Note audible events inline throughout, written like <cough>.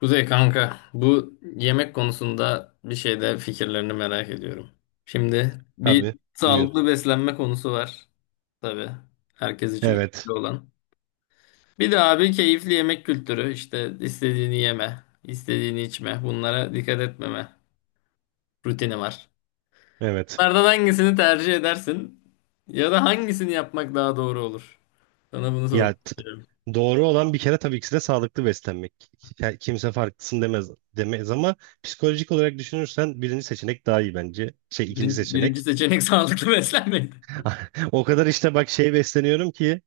Kuzey kanka, bu yemek konusunda bir şeyde fikirlerini merak ediyorum. Şimdi bir Tabii. Buyur. sağlıklı beslenme konusu var. Tabii herkes için Evet. önemli olan. Bir de abi keyifli yemek kültürü. İşte istediğini yeme, istediğini içme, bunlara dikkat etmeme rutini var. Evet. Bunlardan hangisini tercih edersin ya da hangisini yapmak daha doğru olur? Sana bunu sormak Ya t- istiyorum. doğru olan bir kere tabii ki de sağlıklı beslenmek. Kimse farklısın demez ama psikolojik olarak düşünürsen birinci seçenek daha iyi bence. İkinci Birinci seçenek. seçenek <laughs> sağlıklı beslenmek. <laughs> O kadar işte bak besleniyorum ki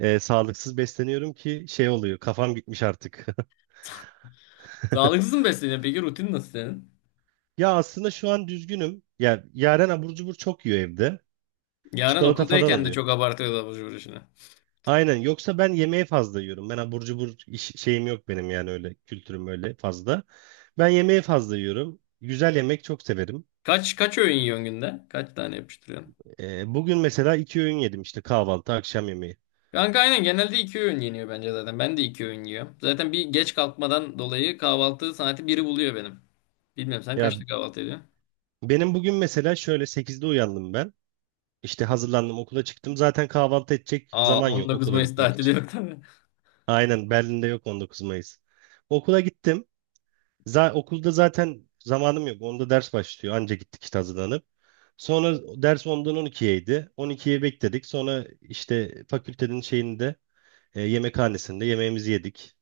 sağlıksız besleniyorum ki şey oluyor. Kafam gitmiş artık. Sağlıksız <laughs> mı besleniyorsun? Peki rutin nasıl senin? Ya aslında şu an düzgünüm. Ya Yaren abur cubur çok yiyor evde. Yarın Çikolata falan okuldayken de alıyor. çok abartıyordu abur cubur işini. Aynen. Yoksa ben yemeği fazla yiyorum. Ben abur cubur şeyim yok benim, yani öyle kültürüm öyle fazla. Ben yemeği fazla yiyorum. Güzel yemek çok severim. Kaç öğün yiyorsun günde? Kaç tane yapıştırıyorsun? Bugün mesela iki öğün yedim işte, kahvaltı, akşam yemeği. Kanka aynen genelde iki öğün yeniyor bence zaten. Ben de iki öğün yiyorum. Zaten bir geç kalkmadan dolayı kahvaltı saati biri buluyor benim. Bilmiyorum sen Ya kaçta kahvaltı ediyorsun? benim bugün mesela şöyle sekizde uyandım ben. İşte hazırlandım, okula çıktım. Zaten kahvaltı edecek Aa, zaman on yok dokuz okula Mayıs gitmek tatili için. yok tabii. Aynen, Berlin'de yok 19 Mayıs. Okula gittim. Okulda zaten zamanım yok. Onda ders başlıyor. Anca gittik işte hazırlanıp. Sonra ders 10'dan 12'yeydi. 12'ye bekledik. Sonra işte fakültenin şeyinde, yemekhanesinde yemeğimizi yedik.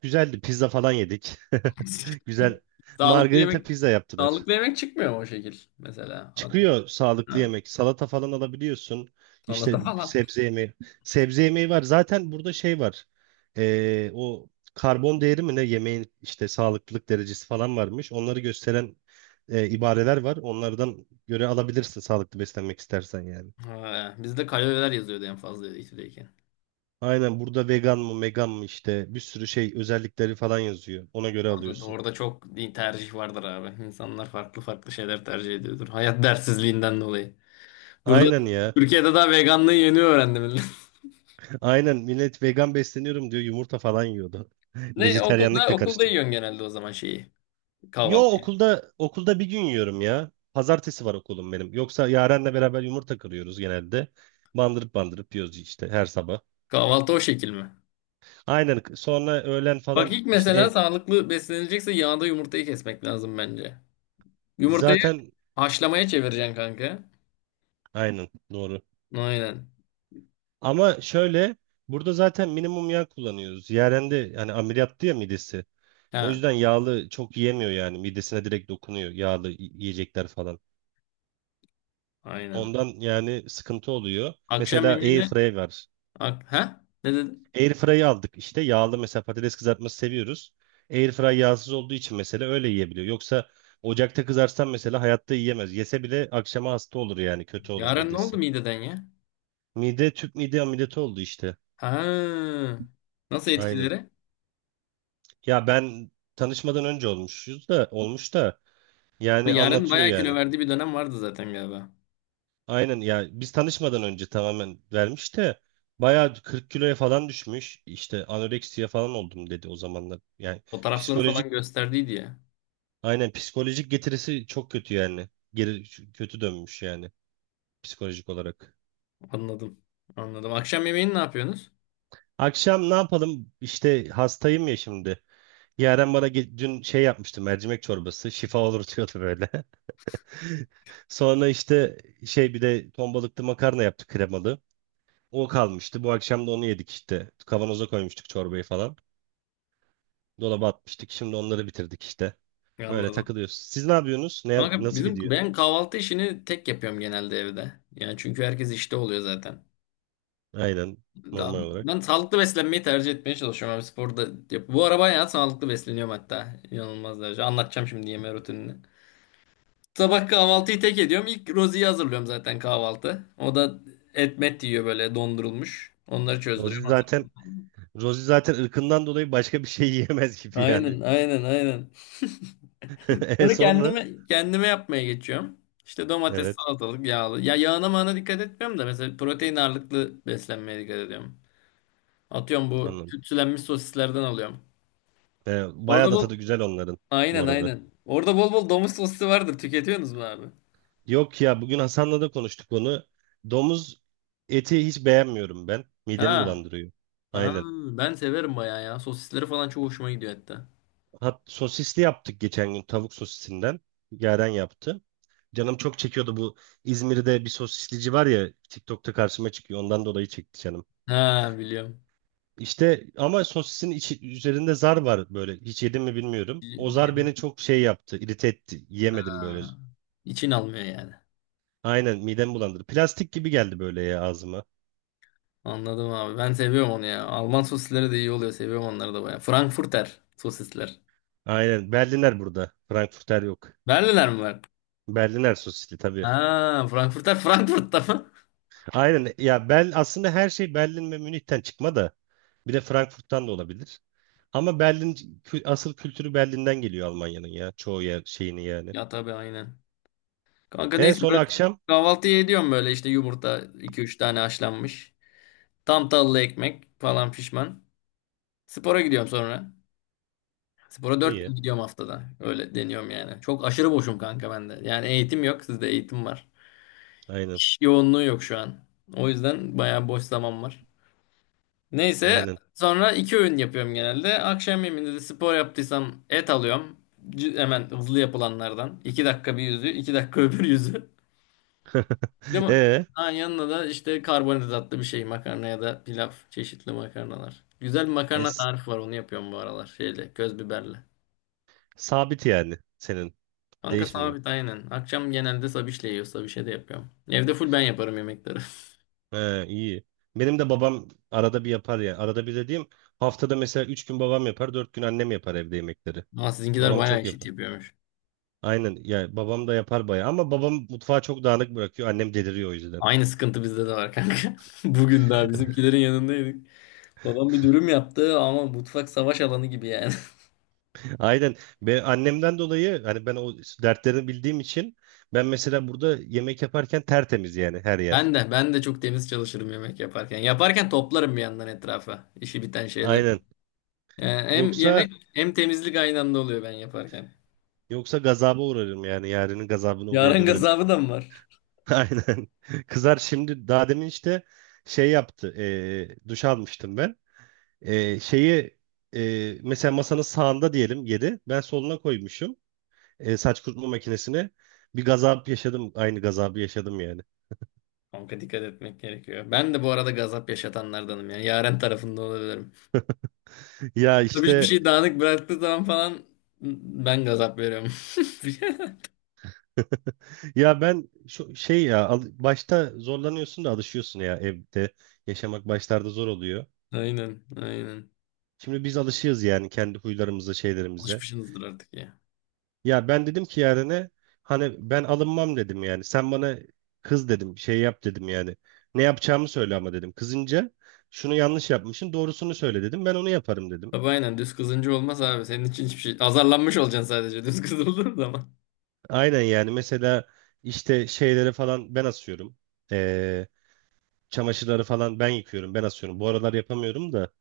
Güzeldi. Pizza falan yedik. <laughs> <laughs> Güzel. Sağlıklı Margarita yemek pizza yaptılar. sağlıklı yemek çıkmıyor mu o şekil mesela? Çıkıyor sağlıklı Ha, yemek. Salata falan alabiliyorsun. salata İşte falan. sebze yemeği. Sebze yemeği var. Zaten burada şey var. O karbon değeri mi ne yemeğin, işte sağlıklılık derecesi falan varmış. Onları gösteren ibareler var. Onlardan göre alabilirsin sağlıklı beslenmek istersen yani. Ha, bizde kaloriler yazıyordu en fazla ikide. Aynen, burada vegan mı megan mı işte bir sürü şey özellikleri falan yazıyor. Ona göre Orada, alıyorsun. orada çok tercih vardır abi. İnsanlar farklı farklı şeyler tercih ediyordur. Hayat dersizliğinden dolayı. Burada Aynen ya. Türkiye'de daha veganlığı yeni öğrendim. <laughs> Aynen millet vegan besleniyorum diyor yumurta falan yiyordu. <laughs> Ne Vejeteryanlık okulda da okulda karıştı. yiyorsun genelde o zaman şeyi? Yo Kahvaltı. okulda bir gün yiyorum ya. Pazartesi var okulum benim. Yoksa Yaren'le beraber yumurta kırıyoruz genelde. Bandırıp yiyoruz işte her sabah. Kahvaltı o şekil mi? Aynen sonra öğlen Bak falan ilk işte mesela sağlıklı beslenilecekse yağda yumurtayı kesmek lazım bence. Yumurtayı zaten haşlamaya çevireceksin kanka. aynen doğru. Aynen. Ama şöyle, burada zaten minimum yağ kullanıyoruz. Yaren de hani ameliyattı ya midesi. O Ha, yüzden yağlı çok yiyemiyor yani. Midesine direkt dokunuyor yağlı yiyecekler falan. aynen. Ondan yani sıkıntı oluyor. Akşam Mesela yemeğine airfryer var. Ha? Ne dedin? Airfry'ı aldık işte. Yağlı mesela patates kızartması seviyoruz. Airfry yağsız olduğu için mesela öyle yiyebiliyor. Yoksa ocakta kızarsan mesela hayatta yiyemez. Yese bile akşama hasta olur, yani kötü olur Yaren ne midesi. oldu mideden ya? Mide, tüp mide ameliyatı oldu işte. Ha. Nasıl Aynen. etkileri? Ya ben tanışmadan önce olmuş da yani Yaren anlatıyor bayağı kilo yani. verdiği bir dönem vardı zaten galiba. Aynen ya, biz tanışmadan önce tamamen vermiş de bayağı 40 kiloya falan düşmüş. İşte anoreksiye falan oldum dedi o zamanlar. Yani Fotoğrafları psikolojik falan gösterdiydi ya. Aynen psikolojik getirisi çok kötü yani. Kötü dönmüş yani psikolojik olarak. Anladım. Anladım. Akşam yemeğini ne yapıyorsunuz? Akşam ne yapalım? İşte hastayım ya şimdi. Yaren bana dün şey yapmıştı, mercimek çorbası. Şifa olur diyordu böyle. <laughs> Sonra işte bir de ton balıklı makarna yaptık kremalı. O kalmıştı. Bu akşam da onu yedik işte. Kavanoza koymuştuk çorbayı falan. Dolaba atmıştık. Şimdi onları bitirdik işte. Öyle Anladım. takılıyoruz. Siz ne yapıyorsunuz? Kanka Nasıl bizim gidiyor? ben kahvaltı işini tek yapıyorum genelde evde. Yani çünkü herkes işte oluyor zaten. Aynen Daha, normal olarak. ben sağlıklı beslenmeyi tercih etmeye çalışıyorum abi sporda. Yap. Bu ara bayağı sağlıklı besleniyorum hatta. İnanılmaz derece. Anlatacağım şimdi yeme rutinini. Sabah kahvaltıyı tek ediyorum. İlk Rozi'yi hazırlıyorum zaten kahvaltı. O da et met yiyor böyle dondurulmuş. Onları Rozi çözdürüyorum. zaten Rosie zaten ırkından dolayı başka bir şey <laughs> yiyemez gibi yani. Aynen, aynen, aynen. <laughs> E Bunu sonra? kendime yapmaya geçiyorum. İşte domates, Evet, salatalık, yağlı. Ya yağına mağına dikkat etmiyorum da mesela protein ağırlıklı beslenmeye dikkat ediyorum. Atıyorum bu anladım. tütsülenmiş sosislerden alıyorum. Bayağı Orada da bol tadı güzel onların bu Aynen, arada. aynen. Orada bol bol domuz sosisi vardır. Tüketiyorsunuz mu abi? Yok ya, bugün Hasan'la da konuştuk onu. Domuz eti hiç beğenmiyorum ben. Midemi Ha. bulandırıyor. Ha, Aynen. ben severim bayağı ya. Sosisleri falan çok hoşuma gidiyor hatta. Hat sosisli yaptık geçen gün tavuk sosisinden. Yaren yaptı. Canım çok çekiyordu bu, İzmir'de bir sosislici var ya TikTok'ta karşıma çıkıyor. Ondan dolayı çekti canım. Ha, biliyorum. İşte ama sosisin içi, üzerinde zar var böyle. Hiç yedim mi bilmiyorum. O zar Yedim. beni çok şey yaptı, irite etti. Yiyemedim böyle. Ha. İçin almıyor yani. Aynen midem bulandırdı. Plastik gibi geldi böyle ya ağzıma. Anladım abi. Ben seviyorum onu ya. Alman sosisleri de iyi oluyor. Seviyorum onları da bayağı. Frankfurter sosisler. Aynen Berliner burada. Frankfurter yok. Berliner mi var? Berliner sosisli tabii. Ha, Frankfurter Frankfurt'ta mı? <laughs> Aynen ya, aslında her şey Berlin ve Münih'ten çıkma da bir de Frankfurt'tan da olabilir. Ama asıl kültürü Berlin'den geliyor Almanya'nın ya. Çoğu yer şeyini yani. Ya tabii aynen. Kanka E neyse sonra böyle akşam? kahvaltıyı ediyorum böyle işte yumurta iki üç tane haşlanmış. Tam tahıllı ekmek falan pişman. Spora gidiyorum sonra. Spora dört İyi. gün gidiyorum haftada. Öyle deniyorum yani. Çok aşırı boşum kanka bende. Yani eğitim yok. Sizde eğitim var. Aynen. İş yoğunluğu yok şu an. O yüzden bayağı boş zaman var. Neyse Aynen. sonra iki öğün yapıyorum genelde. Akşam yemeğinde de spor yaptıysam et alıyorum. Hemen hızlı yapılanlardan. 2 dakika bir yüzü, 2 dakika <laughs> öbür yüzü. Bir de <laughs> E, ha, yanına da işte karbonhidratlı bir şey makarna ya da pilav. Çeşitli makarnalar. Güzel bir e, makarna tarifi var onu yapıyorum bu aralar. Şeyle köz biberle. Sabit yani senin. Kanka Değişmiyor. sabit aynen. Akşam genelde sabişle yiyor. Sabişe de yapıyorum. Evde full ben yaparım yemekleri. He, iyi. Benim de babam arada bir yapar ya. Arada bir dediğim, haftada mesela 3 gün babam yapar, 4 gün annem yapar evde yemekleri. <laughs> Ama sizinkiler Babam bayağı çok eşit yapar. yapıyormuş. Aynen ya, babam da yapar bayağı ama babam mutfağı çok dağınık bırakıyor. Annem deliriyor o yüzden. Aynı sıkıntı bizde de var kanka. <laughs> Bugün daha <laughs> bizimkilerin yanındaydık. Babam bir dürüm yaptı ama mutfak savaş alanı gibi yani. <laughs> Aynen. Ben annemden dolayı hani ben o dertlerini bildiğim için ben mesela burada yemek yaparken tertemiz yani her yer. Ben de çok temiz çalışırım yemek yaparken. Yaparken toplarım bir yandan etrafa işi biten şeyler. Aynen. Yani hem Yoksa yemek hem temizlik aynı anda oluyor ben yaparken. yoksa gazaba uğrarım yani, yarının gazabına Yaren uğrayabilirim. gazabı da mı var? <laughs> Aynen. Kızar şimdi, daha demin işte şey yaptı. Duş almıştım ben. E, şeyi Mesela masanın sağında diyelim yedi. Ben soluna koymuşum, saç kurutma makinesini. Bir gazap yaşadım. Aynı gazabı yaşadım yani. Kanka dikkat etmek gerekiyor. Ben de bu arada gazap yaşatanlardanım yani. Yaren tarafında olabilirim. <laughs> Ya Tabii hiçbir işte şey dağınık bıraktığı zaman falan ben gazap veriyorum. Ya ben şu şey ya al- başta zorlanıyorsun da alışıyorsun ya evde. Yaşamak başlarda zor oluyor. <laughs> Aynen, aynen. Şimdi biz alışığız yani kendi huylarımıza, şeylerimize. Alışmışsınızdır artık ya. Ya ben dedim ki Yaren'e, hani ben alınmam dedim yani. Sen bana kız dedim, şey yap dedim yani. Ne yapacağımı söyle ama dedim. Kızınca şunu yanlış yapmışsın, doğrusunu söyle dedim. Ben onu yaparım dedim. Tabii aynen düz kızınca olmaz abi. Senin için hiçbir şey. Azarlanmış olacaksın sadece <laughs> düz kızıldığın zaman. Aynen yani mesela işte şeyleri falan ben asıyorum. Ee, Çamaşırları falan ben yıkıyorum, ben asıyorum. Bu aralar yapamıyorum da.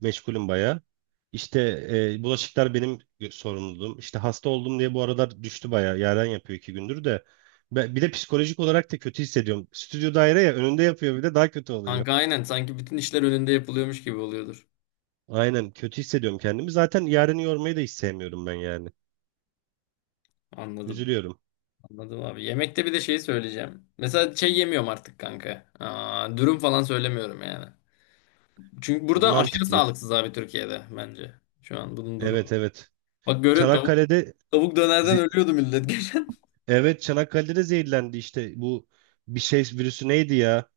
Meşgulüm bayağı. İşte Bulaşıklar benim sorumluluğum. İşte hasta oldum diye bu aralar düştü bayağı. Yaren yapıyor iki gündür de. Bir de psikolojik olarak da kötü hissediyorum. Stüdyo daire ya, önünde yapıyor bir de, daha kötü oluyor. Kanka aynen sanki bütün işler önünde yapılıyormuş gibi oluyordur. Aynen kötü hissediyorum kendimi. Zaten Yaren'i yormayı da hiç sevmiyorum ben yani. Anladım. Üzülüyorum. Anladım abi. Yemekte bir de şeyi söyleyeceğim. Mesela şey yemiyorum artık kanka. Aa, dürüm falan söylemiyorum yani. Çünkü burada aşırı Mantıklı. sağlıksız abi Türkiye'de bence. Şu an bunun Evet, durumu. evet. Bak görüyorsun tavuk, Çanakkale'de tavuk dönerden ze- ölüyordu millet <laughs> geçen. evet, Çanakkale'de de zehirlendi işte bu, bir şey virüsü neydi ya?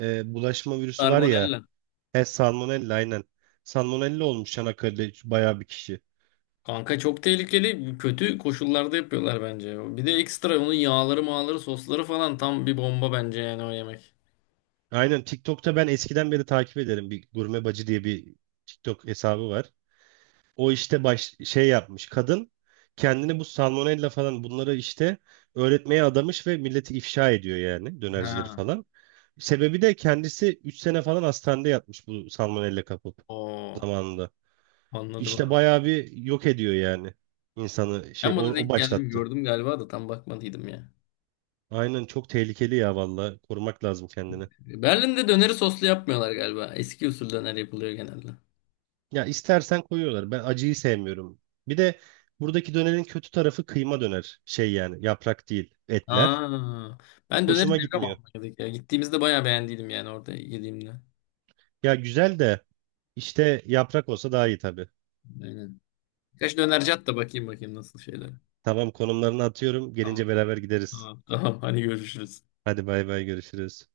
Bulaşma virüsü var ya. Salmonella. He, Salmonella aynen. Salmonella olmuş Çanakkale'de bayağı bir kişi. Kanka çok tehlikeli. Kötü koşullarda yapıyorlar bence. Bir de ekstra onun yağları, mağları, sosları falan tam bir bomba bence yani o yemek. Aynen TikTok'ta ben eskiden beri takip ederim. Bir Gurme Bacı diye bir TikTok hesabı var. O işte şey yapmış. Kadın kendini bu salmonella falan bunları işte öğretmeye adamış ve milleti ifşa ediyor yani, dönercileri Ha. falan. Sebebi de kendisi 3 sene falan hastanede yatmış bu salmonella kapıp O. zamanında. Anladım İşte abi. bayağı bir yok ediyor yani insanı, Ben o buna o denk geldim başlattı. gördüm galiba da tam bakmadıydım ya. Aynen çok tehlikeli ya valla. Korumak lazım kendini. Berlin'de döneri soslu yapmıyorlar galiba. Eski usul döner yapılıyor genelde. Ya istersen koyuyorlar. Ben acıyı sevmiyorum. Bir de buradaki dönerin kötü tarafı kıyma döner. Şey yani yaprak değil etler. Aa, ben döneri Hoşuma seviyorum gitmiyor. Almanya'daki ya. Gittiğimizde bayağı beğendiydim yani orada yediğimde. Ya güzel de işte yaprak olsa daha iyi tabii. Aynen. Kaç dönerci at da bakayım bakayım nasıl şeyler. Tamam, konumlarını atıyorum. Tamam. Gelince beraber gideriz. Tamam. Tamam. Hadi görüşürüz. Hadi bay bay görüşürüz.